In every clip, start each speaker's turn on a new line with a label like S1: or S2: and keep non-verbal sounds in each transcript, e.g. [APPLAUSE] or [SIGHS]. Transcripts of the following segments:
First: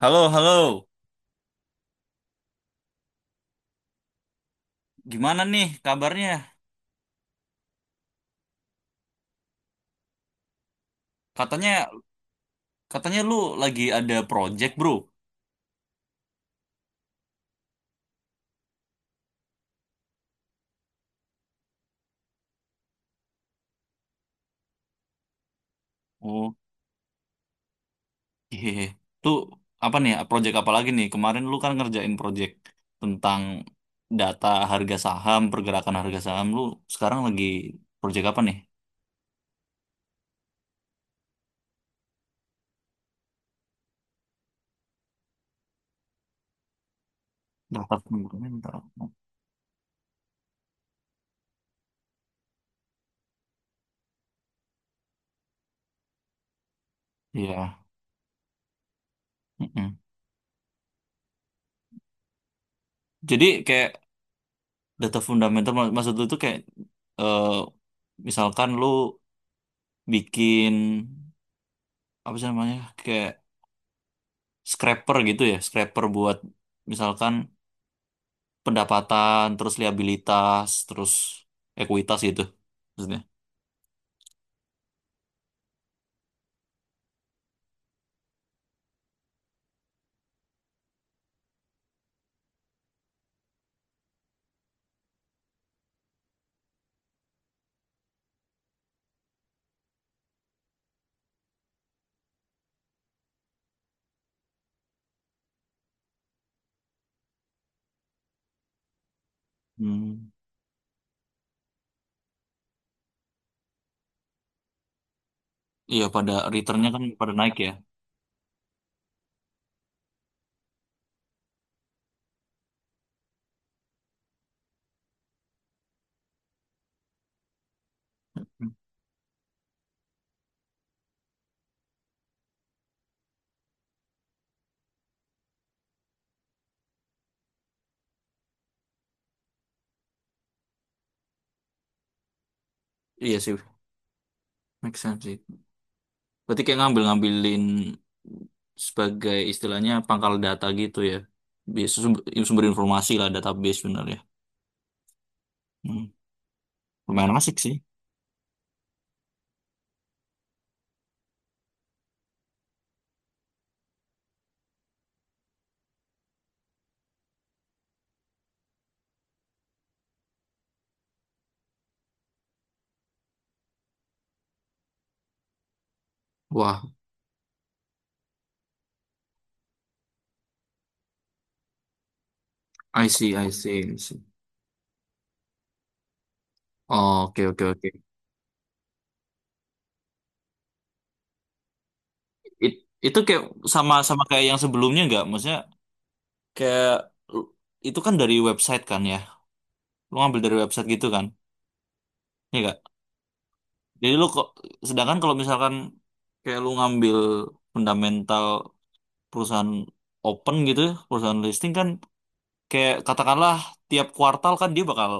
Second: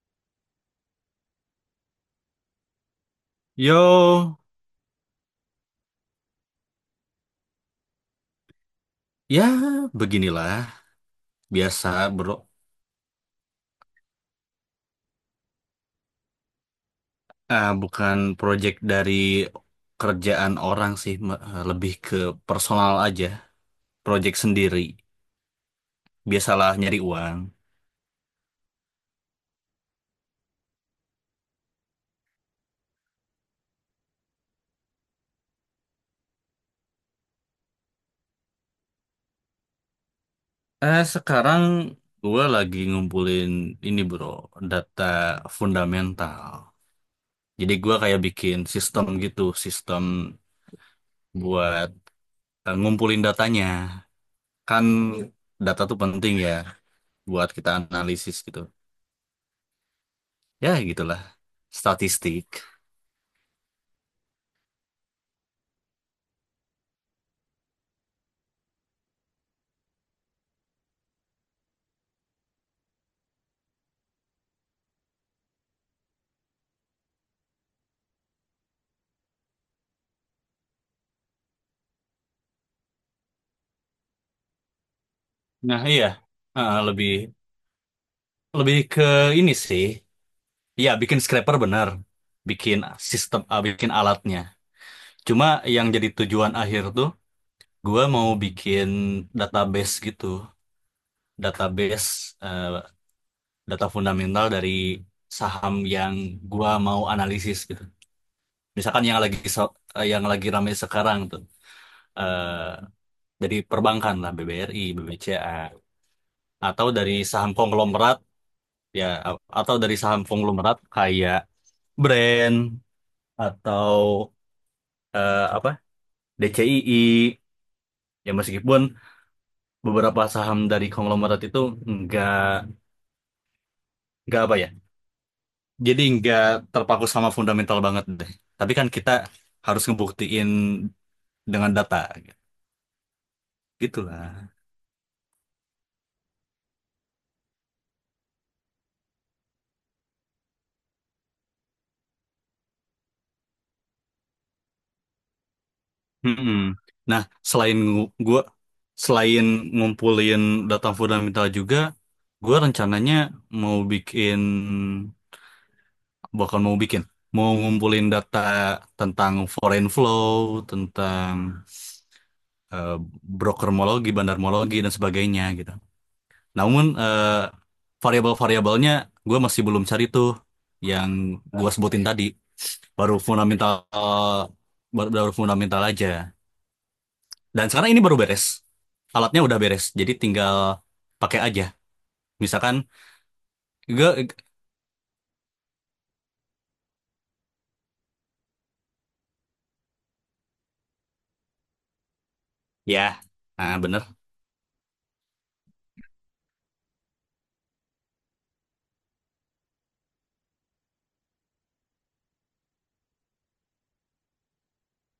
S1: Halo, halo.
S2: Yo,
S1: Gimana nih kabarnya?
S2: ya beginilah
S1: Katanya
S2: biasa, bro.
S1: katanya lu lagi ada project, Bro.
S2: Ah, bukan project dari kerjaan orang sih, lebih ke personal aja, project sendiri.
S1: Oh,
S2: Biasalah nyari uang.
S1: iya. Tuh apa nih? Ya? Project apa lagi nih? Kemarin lu kan ngerjain project tentang data harga saham, pergerakan harga saham. Lu sekarang lagi project apa nih?
S2: Sekarang gue lagi ngumpulin ini, bro, data fundamental. Jadi gue
S1: Data
S2: kayak bikin
S1: fundamental.
S2: sistem gitu, sistem buat ngumpulin datanya. Kan data tuh penting ya, buat kita
S1: Iya.
S2: analisis gitu.
S1: Mm-mm.
S2: Ya gitulah, statistik.
S1: Jadi kayak data fundamental maksud lu tuh kayak eh, misalkan lu bikin apa sih namanya? Kayak scraper gitu ya, scraper buat misalkan pendapatan, terus liabilitas, terus ekuitas gitu maksudnya.
S2: Nah, iya. Ah, lebih lebih ke ini sih. Ya, bikin scraper benar. Bikin bikin alatnya. Cuma yang jadi tujuan akhir tuh, gua mau bikin database gitu. Database eh, data fundamental dari saham yang gua mau analisis gitu. Misalkan yang
S1: Hmm.
S2: lagi ramai sekarang tuh. eh dari perbankan lah, BBRI, BBCA.
S1: Iya pada
S2: Atau
S1: returnnya kan
S2: dari
S1: pada
S2: saham
S1: naik ya.
S2: konglomerat ya atau dari saham konglomerat kayak brand atau apa, DCII, ya
S1: Hmm.
S2: meskipun beberapa saham dari konglomerat itu nggak nggak apa ya, jadi nggak terpaku sama fundamental banget deh, tapi kan kita harus ngebuktiin dengan data
S1: Iya sih,
S2: gitu lah.
S1: make sense sih. Berarti kayak ngambil-ngambilin sebagai istilahnya pangkal data gitu ya. Sumber, sumber informasi lah database bener ya. Hmm.
S2: Mm-mm. Nah,
S1: Lumayan asik sih.
S2: selain gu- gua selain ngumpulin data fundamental juga, gua rencananya mau bikin bakal mau bikin mau ngumpulin data tentang foreign flow, tentang eh, brokermologi, bandarmologi, dan sebagainya gitu. Namun
S1: Wah,
S2: variabel-variabelnya gue masih belum cari tuh, yang gue sebutin tadi.
S1: I
S2: baru
S1: see, I
S2: fundamental
S1: see, I see.
S2: baru baru fundamental aja.
S1: Oh, oke, oke,
S2: Dan
S1: oke.
S2: sekarang ini baru beres, alatnya udah beres, jadi tinggal pakai aja,
S1: It-
S2: misalkan.
S1: itu kayak sama
S2: Gue,
S1: sama kayak yang sebelumnya nggak? Maksudnya kayak lu- itu kan dari website kan ya, lu ngambil dari website gitu kan ya gak.
S2: ya,
S1: Jadi
S2: bener.
S1: lu kok sedangkan kalau misalkan kayak lu ngambil fundamental perusahaan open gitu ya, perusahaan listing kan kayak katakanlah tiap kuartal kan dia bakal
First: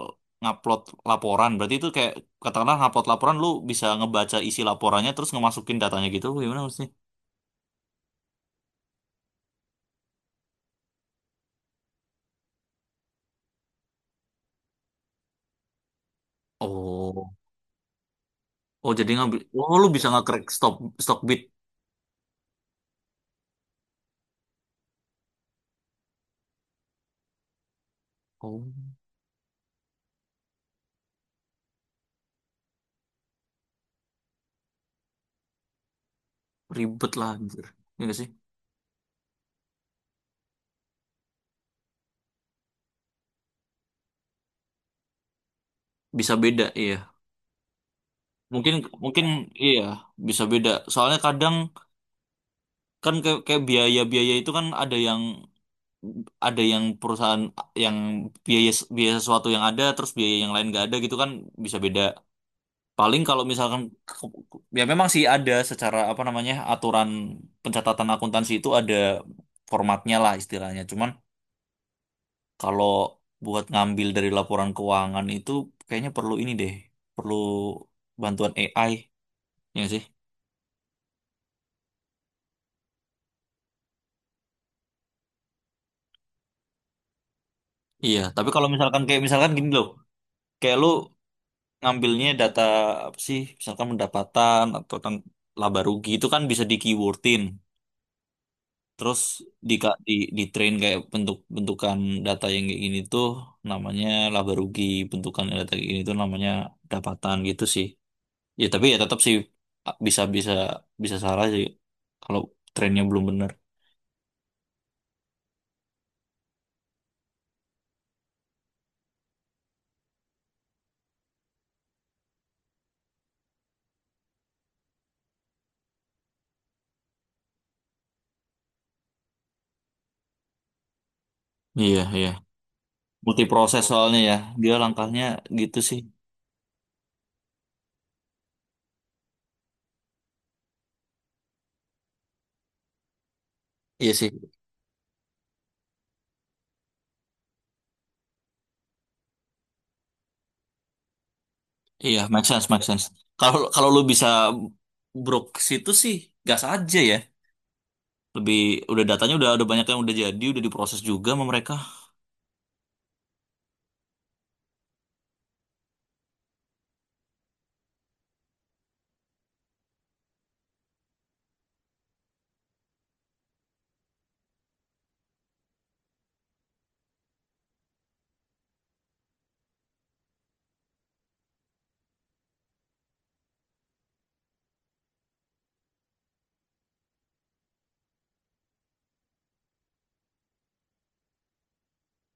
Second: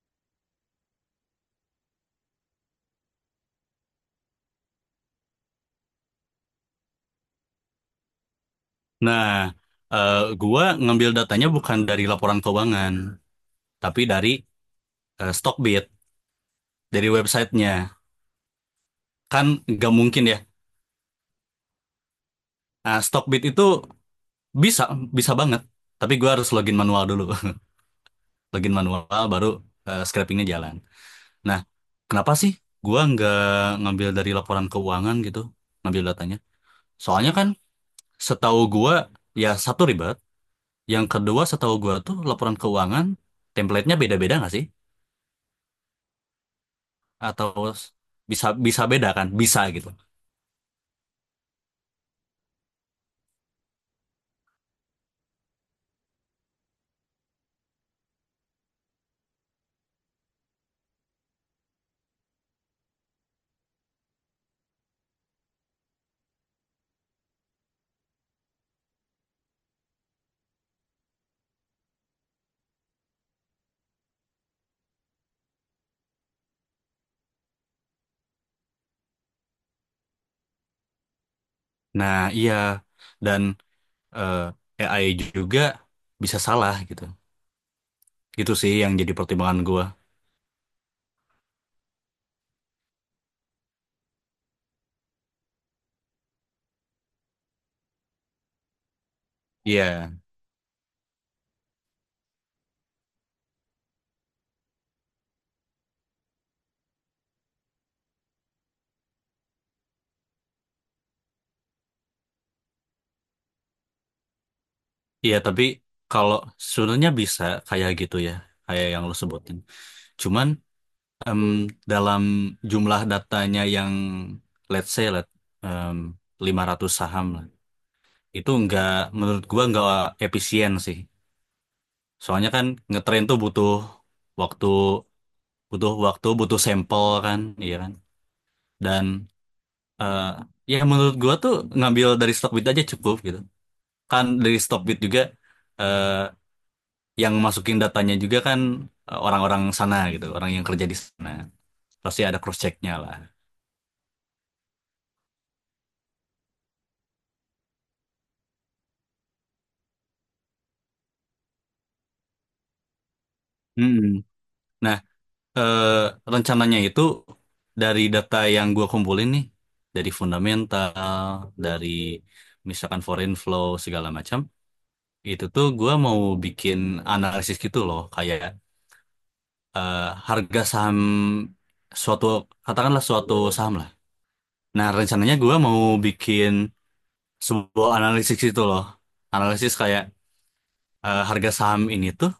S1: ngupload laporan. Berarti itu kayak katakanlah ngupload laporan, lu bisa ngebaca isi laporannya terus ngemasukin datanya gitu gimana maksudnya.
S2: Nah, gua ngambil datanya bukan dari laporan keuangan, tapi dari Stockbit, dari
S1: oh
S2: websitenya.
S1: oh jadi ngambil.
S2: Kan
S1: Oh, lu
S2: nggak
S1: bisa
S2: mungkin ya.
S1: nge-crack stock stock bid.
S2: Nah, Stockbit itu bisa, bisa banget. Tapi gua harus login manual dulu. [LAUGHS]
S1: Oh,
S2: Login manual, baru scrapingnya jalan. Nah, kenapa sih gua nggak ngambil dari laporan keuangan gitu, ngambil datanya?
S1: ribet lah
S2: Soalnya kan
S1: anjir. Iya nggak sih,
S2: setahu gua, ya, satu ribet. Yang kedua setahu gua tuh laporan keuangan, template-nya beda-beda nggak sih?
S1: bisa beda, iya.
S2: Atau bisa
S1: Mungkin
S2: bisa beda
S1: mungkin
S2: kan, bisa
S1: iya
S2: gitu.
S1: bisa beda. Soalnya kadang kan kayak biaya-biaya itu kan ada yang perusahaan yang biaya biaya sesuatu yang ada terus biaya yang lain nggak ada gitu kan bisa beda. Paling kalau misalkan ya memang sih ada secara apa namanya aturan pencatatan akuntansi itu ada formatnya lah istilahnya. Cuman kalau buat ngambil dari laporan keuangan itu kayaknya perlu ini deh, perlu bantuan AI ya nggak sih?
S2: Nah, iya, dan AI juga bisa salah gitu.
S1: Iya, tapi
S2: Gitu
S1: kalau
S2: sih yang
S1: misalkan
S2: jadi
S1: kayak misalkan
S2: pertimbangan
S1: gini
S2: gua.
S1: loh, kayak lu ngambilnya data apa sih, misalkan pendapatan atau tentang laba rugi itu kan bisa di keywordin, terus di
S2: Iya,
S1: di di train kayak bentukan data yang kayak gini tuh namanya laba rugi, bentukan data kayak gini tuh namanya pendapatan gitu sih. Ya tapi ya tetap sih, bisa bisa bisa salah sih kalau trainnya belum bener.
S2: iya, tapi kalau sebenarnya bisa kayak gitu ya, kayak yang lo sebutin, cuman em, dalam jumlah datanya yang let's say em, 500 saham lah, itu nggak, menurut gua nggak efisien sih.
S1: Iya, iya.
S2: Soalnya kan ngetrain tuh
S1: Multi proses soalnya ya,
S2: waktu
S1: dia langkahnya gitu
S2: butuh
S1: sih.
S2: waktu, butuh sampel kan, iya kan. Dan eh, ya menurut gua tuh ngambil dari Stockbit aja cukup gitu.
S1: Iya
S2: Kan
S1: sih.
S2: dari Stockbit juga eh, yang masukin datanya juga kan orang-orang sana gitu, orang yang kerja di sana.
S1: Iya,
S2: Pasti ada
S1: make
S2: cross
S1: sense, make
S2: checknya
S1: sense.
S2: lah.
S1: Kalau kalau lu bisa brok ke situ sih, gas aja ya. Lebih udah datanya udah ada banyak yang udah jadi, udah diproses juga sama mereka.
S2: Mm-mm. Nah, eh, rencananya itu dari data yang gua kumpulin nih, dari fundamental, dari misalkan foreign flow segala macam, itu tuh gua mau bikin analisis gitu loh, kayak eh, harga saham suatu, katakanlah suatu saham lah. Nah, rencananya gua mau bikin sebuah analisis itu loh. Analisis kayak harga saham ini tuh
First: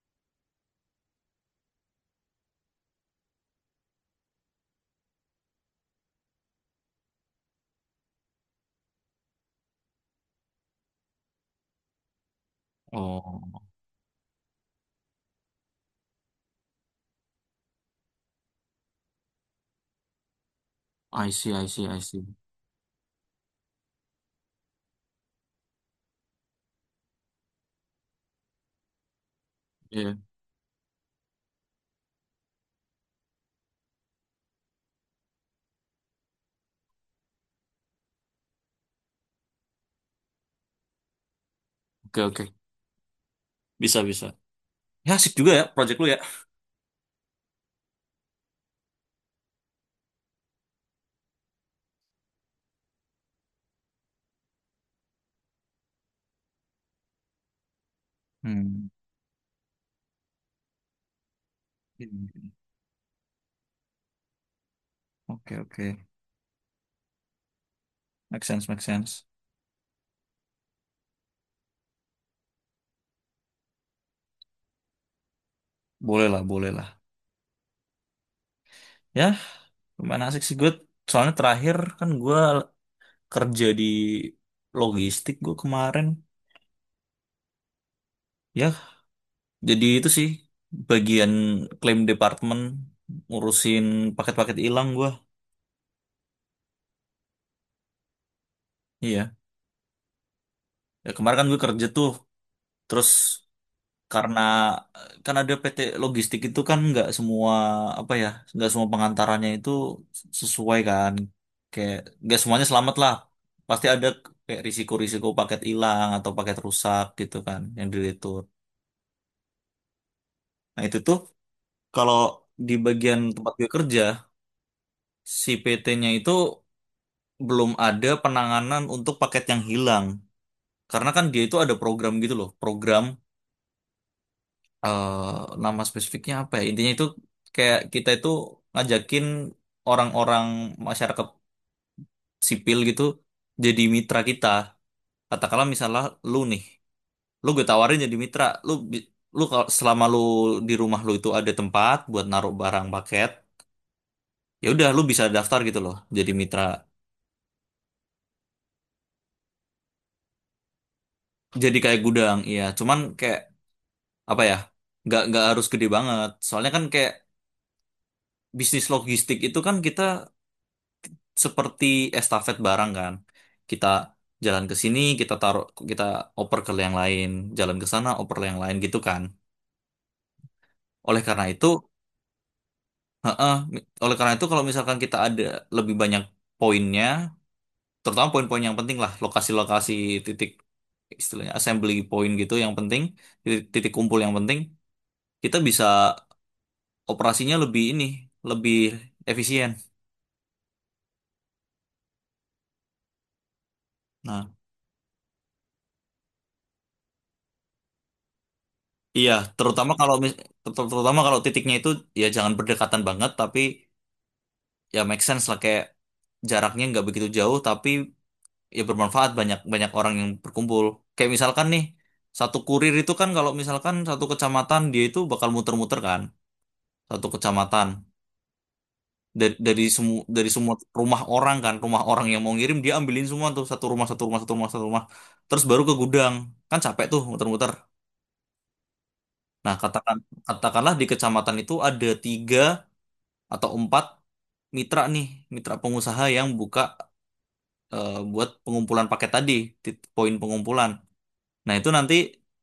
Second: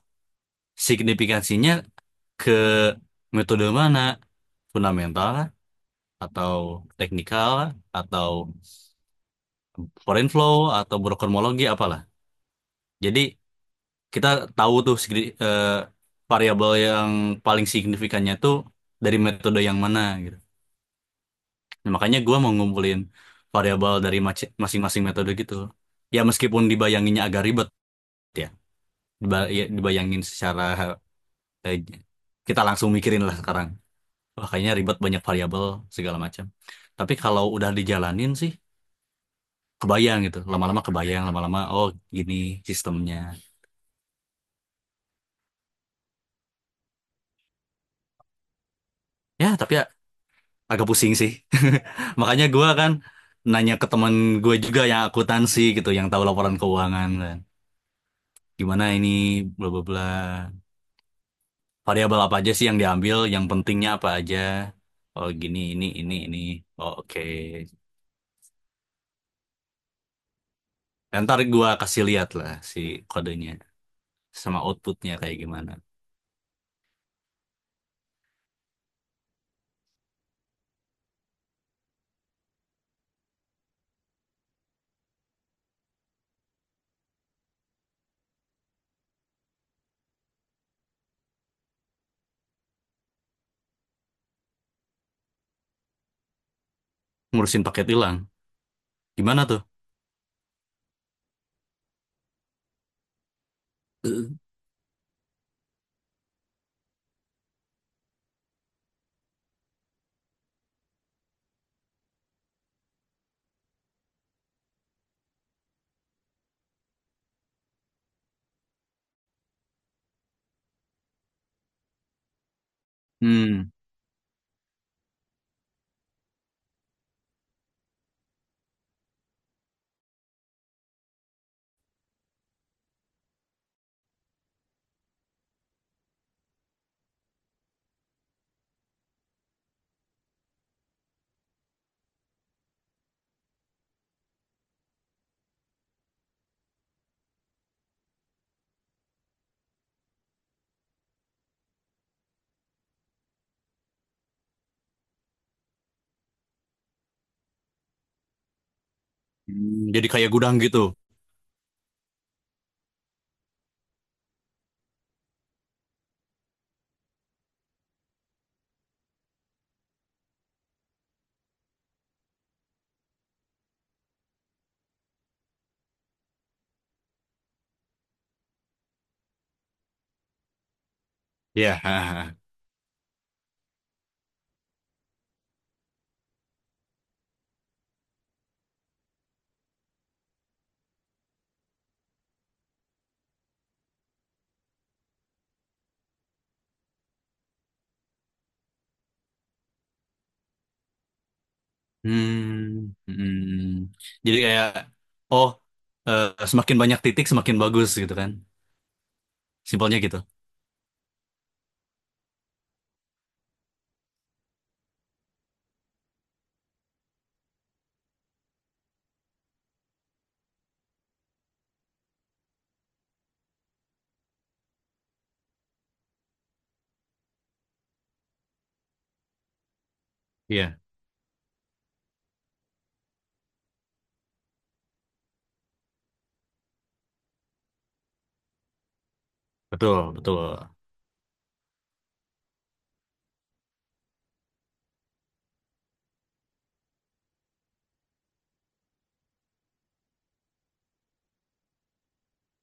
S2: signifikansinya ke metode mana? Fundamental lah, atau teknikal lah, atau foreign flow, atau brokermologi apalah. Jadi
S1: Oh,
S2: kita tahu tuh variabel yang paling signifikannya tuh dari metode yang mana gitu.
S1: I see, I see,
S2: Nah,
S1: I
S2: makanya
S1: see.
S2: gue mau ngumpulin variabel dari masing-masing metode gitu. Ya, meskipun dibayanginnya agak ribet ya,
S1: Iya,
S2: dibayangin secara, eh, kita langsung mikirin lah sekarang. Wah, kayaknya ribet, banyak variabel segala macam. Tapi kalau udah dijalanin sih kebayang gitu. Lama-lama kebayang, lama-lama, oh,
S1: oke,
S2: gini
S1: oke.
S2: sistemnya.
S1: Bisa, bisa. Ya, asik juga ya project lu ya.
S2: Ya tapi ya agak pusing sih. [LAUGHS] Makanya gue kan nanya ke teman gue juga yang akuntansi gitu, yang tahu laporan keuangan kan. Gimana
S1: Hmm.
S2: ini, bla bla bla. Variabel apa aja sih yang diambil? Yang pentingnya apa aja? Oh gini,
S1: Oke, oke.
S2: ini, ini. Oh, oke.
S1: Make sense, make sense.
S2: Ya, ntar gua kasih lihat lah si kodenya sama outputnya kayak gimana.
S1: Boleh lah, boleh lah. Ya, lumayan asik sih gue. Soalnya terakhir kan gue kerja di logistik gue kemarin. Ya, jadi itu sih bagian claim department ngurusin paket-paket hilang gua.
S2: Ngurusin paket hilang.
S1: Iya.
S2: Gimana tuh?
S1: Ya, kemarin kan gue kerja tuh. Terus karena kan ada PT logistik itu kan nggak semua apa ya, nggak semua pengantarannya itu sesuai kan. Kayak nggak semuanya selamat lah. Pasti ada kayak risiko-risiko paket hilang atau paket rusak gitu kan yang diretur. Nah, itu tuh kalau di bagian tempat gue
S2: Hmm.
S1: kerja si PT-nya itu belum ada penanganan untuk paket yang hilang. Karena kan dia itu ada program gitu loh, program, nama spesifiknya apa ya? Intinya itu kayak kita itu ngajakin orang-orang masyarakat sipil gitu jadi mitra kita. Katakanlah misalnya lu nih, lu gue tawarin jadi mitra, lu kalau selama lu di rumah lu itu ada tempat buat naruh barang paket, ya udah lu bisa daftar gitu loh jadi mitra.
S2: Hmm, jadi kayak gudang gitu.
S1: Jadi kayak gudang, iya. Cuman kayak apa ya, nggak harus gede banget. Soalnya kan kayak bisnis logistik itu kan kita seperti estafet barang kan, kita jalan ke sini kita taruh, kita oper ke yang lain, jalan ke sana oper ke yang lain gitu kan, oleh karena itu.
S2: Ya. Hahaha. [LAUGHS]
S1: Heeh, oleh karena itu kalau misalkan kita ada lebih banyak poinnya, terutama poin-poin yang penting lah, lokasi-lokasi titik, istilahnya assembly point gitu yang penting, titik, titik kumpul yang penting, kita bisa operasinya lebih ini, lebih efisien.
S2: Hmm. Hmm. Jadi
S1: Nah,
S2: kayak, oh, eh, semakin banyak titik semakin bagus gitu kan.
S1: iya, terutama
S2: Simpelnya
S1: kalau
S2: gitu.
S1: terutama kalau titiknya itu ya jangan berdekatan banget, tapi ya make sense lah kayak jaraknya nggak begitu jauh, tapi ya bermanfaat banyak banyak orang yang berkumpul. Kayak misalkan nih, satu kurir itu kan kalau misalkan satu kecamatan dia itu bakal muter-muter kan satu kecamatan, dari semua
S2: Iya,
S1: rumah orang kan, rumah orang yang mau ngirim dia ambilin semua tuh, satu rumah, satu rumah, satu rumah, satu rumah, terus baru ke gudang, kan capek tuh muter-muter. Nah
S2: betul,
S1: katakan
S2: betul.
S1: katakanlah di kecamatan itu ada tiga atau empat mitra nih, mitra pengusaha yang buka, buat pengumpulan paket tadi, poin pengumpulan. Nah, itu nanti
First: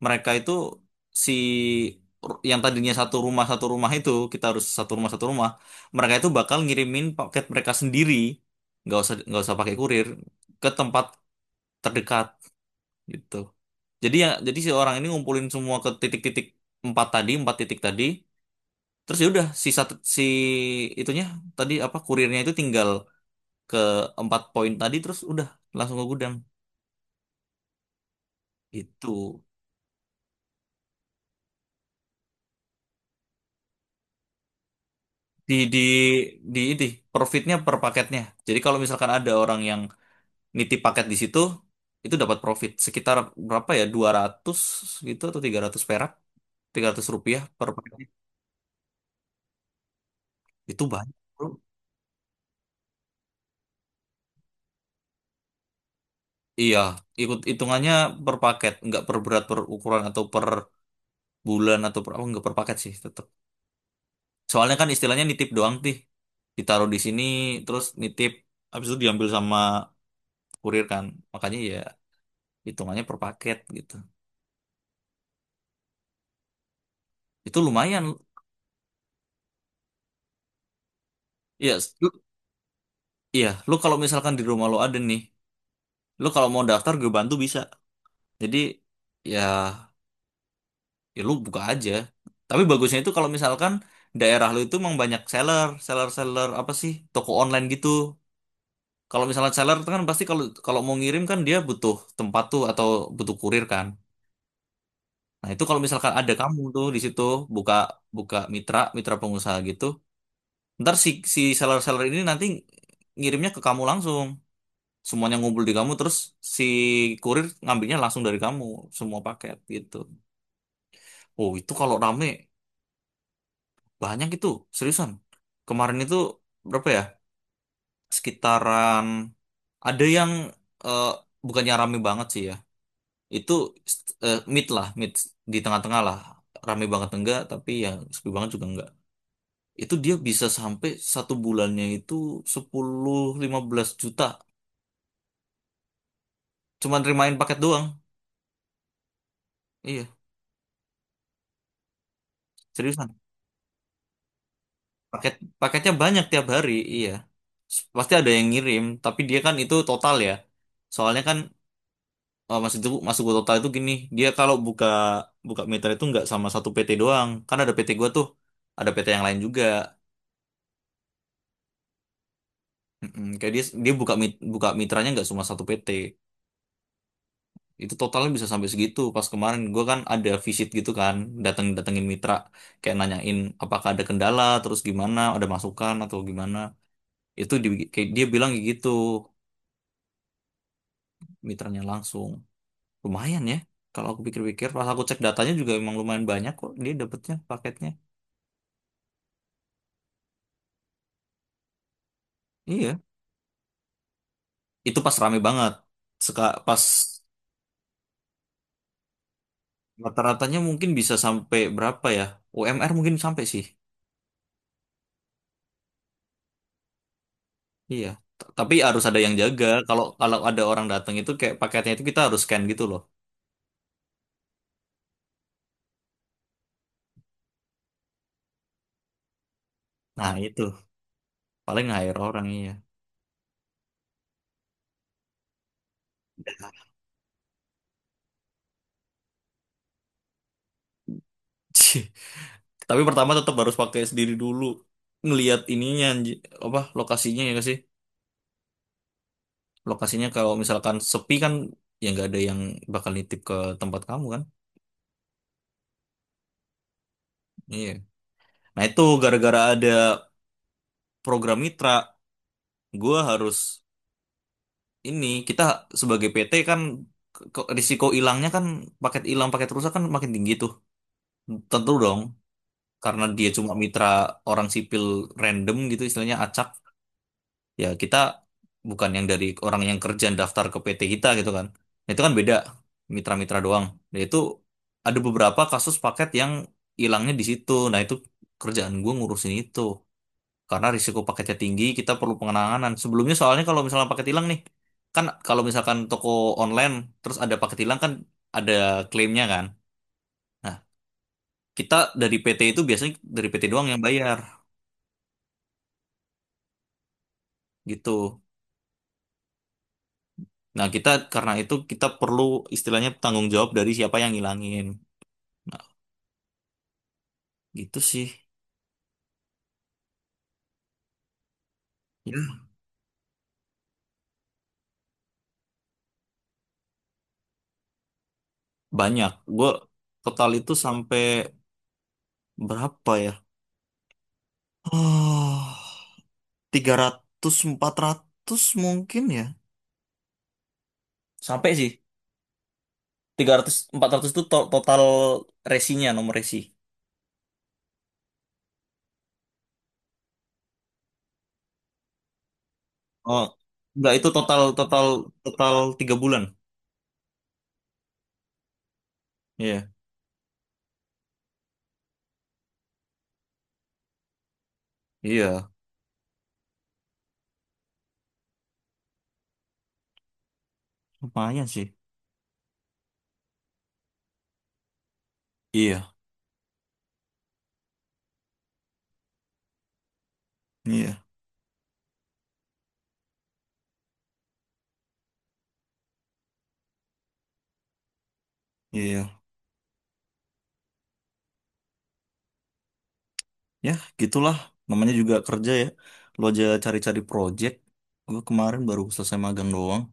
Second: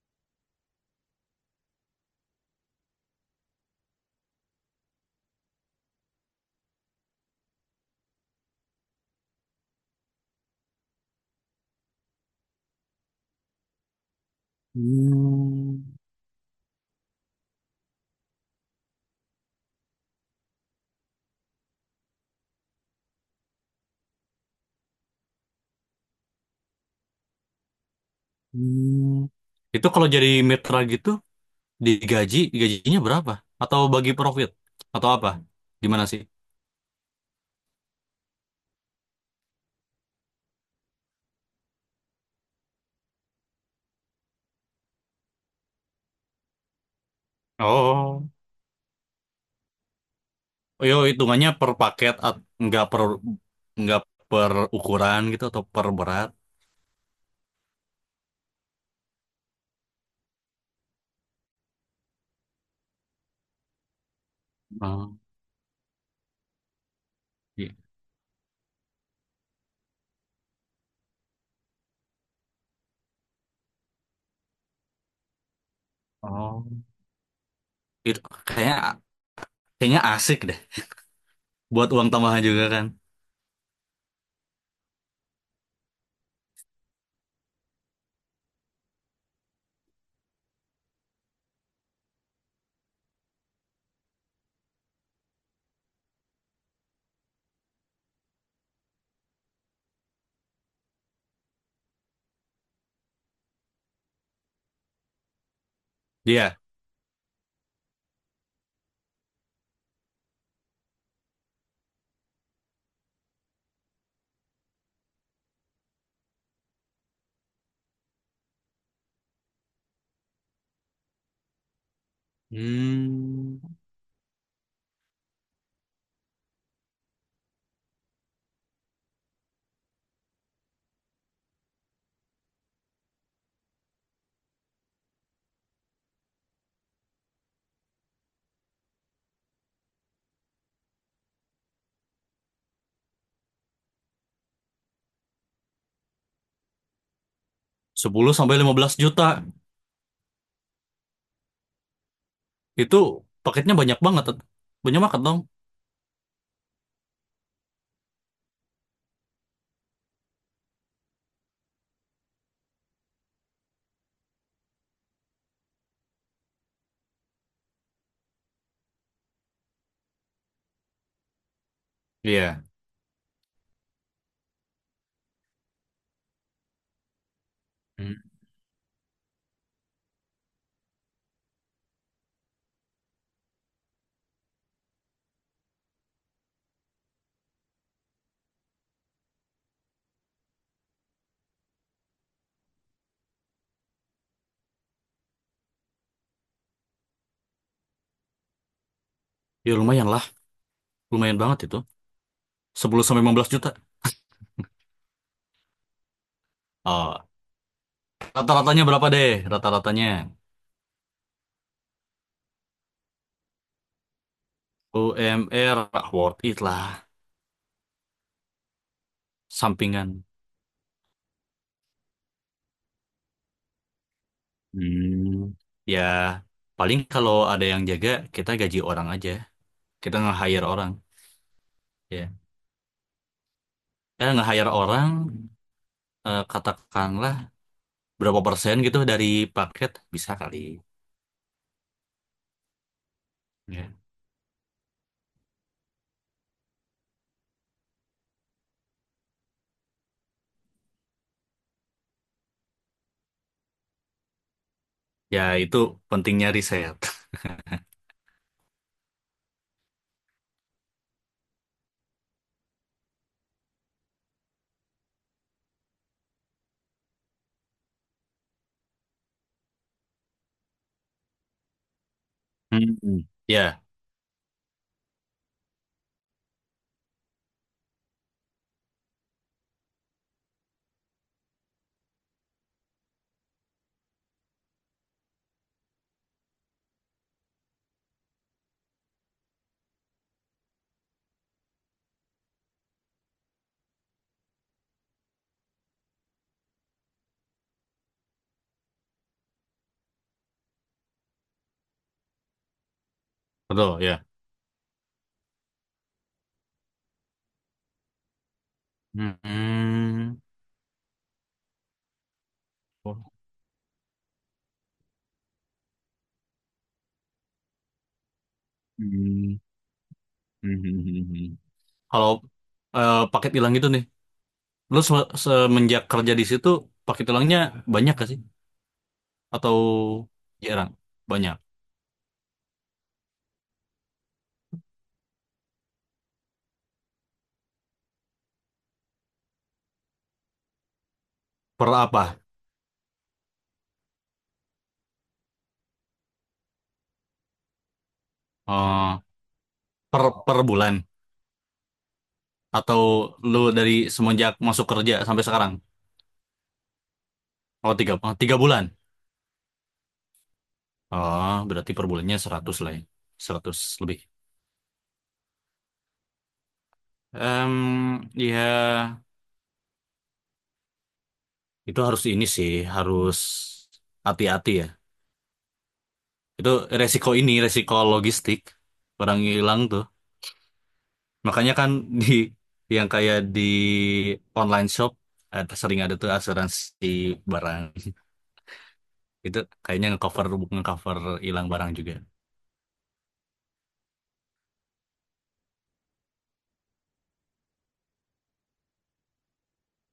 S1: mereka itu si yang tadinya satu rumah itu kita harus satu rumah, mereka itu bakal ngirimin paket mereka sendiri, nggak usah pakai kurir ke tempat terdekat gitu. Jadi ya jadi si orang ini ngumpulin semua
S2: Hmm.
S1: ke titik-titik empat tadi, empat titik tadi. Terus ya udah si satu, si itunya tadi apa kurirnya itu tinggal ke empat poin tadi terus udah langsung ke gudang
S2: Hmm.
S1: itu.
S2: Itu kalau jadi mitra gitu. Digaji, gajinya berapa? Atau bagi profit? Atau apa?
S1: di di
S2: Gimana sih?
S1: di itu profitnya per paketnya. Jadi kalau misalkan ada orang yang nitip paket di situ, itu dapat profit sekitar berapa ya, 200 gitu atau 300 perak, Rp300 per paketnya.
S2: Oh,
S1: Itu
S2: yo,
S1: banyak bro.
S2: hitungannya per paket, nggak per ukuran gitu, atau per berat?
S1: Iya, ikut hitungannya per paket, nggak per berat per ukuran atau per bulan atau per apa. Nggak, per paket sih tetap, soalnya kan
S2: Oh,
S1: istilahnya nitip doang tih, ditaruh di sini
S2: iya.
S1: terus nitip habis itu diambil sama kurir kan, makanya ya hitungannya per paket gitu,
S2: Oh,
S1: itu lumayan
S2: itu kayaknya kayaknya asik deh,
S1: ya.
S2: buat uang
S1: Lu,
S2: tambahan juga kan.
S1: iya lu kalau misalkan di rumah lu ada nih, lu kalau mau daftar gue bantu bisa. Jadi ya, ya lu buka aja, tapi bagusnya itu kalau misalkan daerah lu itu emang banyak seller seller seller, apa sih, toko online gitu. Kalau misalnya seller itu kan pasti, kalau kalau mau ngirim kan dia butuh tempat tuh atau butuh kurir kan. Nah itu kalau misalkan ada
S2: Iya.
S1: kamu tuh di situ buka buka mitra mitra pengusaha gitu. Ntar si si seller-seller ini nanti ngirimnya ke kamu langsung. Semuanya ngumpul di kamu terus si kurir ngambilnya langsung dari kamu semua paket gitu. Oh, itu kalau rame
S2: Hmm,
S1: banyak itu, seriusan. Kemarin itu berapa ya? Sekitaran ada yang, eh, bukannya rame banget sih ya. Itu mid lah, mid di tengah-tengah lah. Rame banget enggak, tapi yang sepi banget juga enggak. Itu dia bisa sampai satu bulannya itu 10-15 juta, cuman terimain paket doang.
S2: 10 sampai 15 juta.
S1: Iya,
S2: Itu
S1: seriusan.
S2: paketnya banyak banget. Banyak banget
S1: Paket
S2: dong.
S1: paketnya banyak tiap hari, iya. Pasti ada yang ngirim, tapi dia kan itu total ya. Soalnya kan, maksud gua total itu gini, dia kalau buka buka mitra itu nggak sama satu PT doang. Kan ada PT gua tuh, ada PT yang lain juga.
S2: Iya.
S1: Mm-mm, kayak dia dia buka mitranya nggak cuma satu PT. Itu
S2: Hmm.
S1: totalnya bisa sampai segitu. Pas kemarin gua kan ada visit gitu kan, datengin mitra kayak nanyain apakah ada kendala, terus gimana, ada masukan atau gimana. Itu di, kayak dia bilang kayak gitu mitranya langsung lumayan ya. Kalau aku pikir-pikir pas aku cek datanya juga emang lumayan banyak kok dia dapetnya paketnya,
S2: Ya lumayan lah, lumayan banget itu.
S1: iya.
S2: 10 sampai 15 juta.
S1: Itu pas rame banget. Pas
S2: Oh, rata-ratanya berapa deh? Rata-ratanya
S1: rata-ratanya mungkin bisa sampai berapa ya, UMR mungkin sampai sih,
S2: UMR. Worth it lah,
S1: iya. Tapi harus ada yang jaga kalau
S2: sampingan.
S1: kalau ada orang datang itu kayak paketnya itu kita harus scan gitu loh.
S2: Hmm. Ya, paling kalau ada yang jaga, kita gaji orang aja. Kita
S1: Nah itu
S2: nge-hire orang.
S1: paling hire
S2: Ya,
S1: orang, iya.
S2: nge-hire orang, katakanlah berapa persen gitu dari paket, bisa kali.
S1: [LAUGHS] Cih. Tapi pertama tetap harus
S2: Ya,
S1: pakai sendiri dulu, ngelihat ininya apa lokasinya, ya nggak sih. Lokasinya kalau misalkan sepi kan ya nggak ada yang bakal nitip ke tempat kamu kan,
S2: ya, itu pentingnya riset.
S1: iya. Nah itu gara-gara ada program mitra, gue harus ini, kita sebagai PT kan, risiko hilangnya kan, paket hilang paket rusak kan makin tinggi tuh, tentu dong.
S2: Hmm.
S1: Karena dia cuma
S2: Ya,
S1: mitra, orang sipil random gitu, istilahnya acak ya, kita bukan yang dari orang yang kerja daftar ke PT kita gitu kan. Nah, itu kan beda, mitra-mitra doang nah, itu ada beberapa kasus paket yang hilangnya di situ. Nah itu kerjaan gue ngurusin itu. Karena risiko paketnya tinggi kita perlu penanganan sebelumnya, soalnya kalau misalnya paket hilang nih, kan kalau misalkan toko online terus ada paket hilang kan ada klaimnya kan. Nah, kita dari PT itu biasanya dari PT doang
S2: betul
S1: yang
S2: ya.
S1: bayar gitu.
S2: Hmm.
S1: Nah, kita karena itu kita perlu istilahnya
S2: Oh.
S1: tanggung jawab dari siapa yang ngilangin. Nah, gitu sih.
S2: Hmm. Hmm. Hmm. Kalau
S1: Ya,
S2: paket hilang gitu nih, lu semenjak kerja di situ pakai tulangnya banyak gak sih?
S1: banyak. Gue
S2: Atau
S1: total itu
S2: jarang?
S1: sampai
S2: Banyak.
S1: berapa ya? [SIGHS] Oh, 300-400 mungkin ya. Sampai
S2: Per
S1: sih.
S2: apa?
S1: 300-400 itu total resinya, nomor resi.
S2: Eh, per per bulan? Atau
S1: Oh,
S2: lu dari
S1: enggak itu
S2: semenjak
S1: total
S2: masuk
S1: total
S2: kerja sampai sekarang?
S1: total 3 bulan.
S2: Oh, tiga, oh, 3 bulan.
S1: Iya.
S2: Oh, berarti per bulannya 100 lah ya. 100 lebih.
S1: Iya.
S2: Em, ya
S1: Lumayan sih.
S2: itu harus ini sih, harus hati-hati ya.
S1: Iya.
S2: Itu resiko, ini resiko logistik. Barang hilang tuh.
S1: Iya.
S2: Makanya kan di yang kayak online shop ada, sering ada tuh asuransi barang.
S1: Iya.
S2: Itu kayaknya ngecover, ngecover hilang barang juga.
S1: Ya, gitulah. Namanya juga kerja ya. Lo aja cari-cari project. Gue kemarin baru selesai magang doang.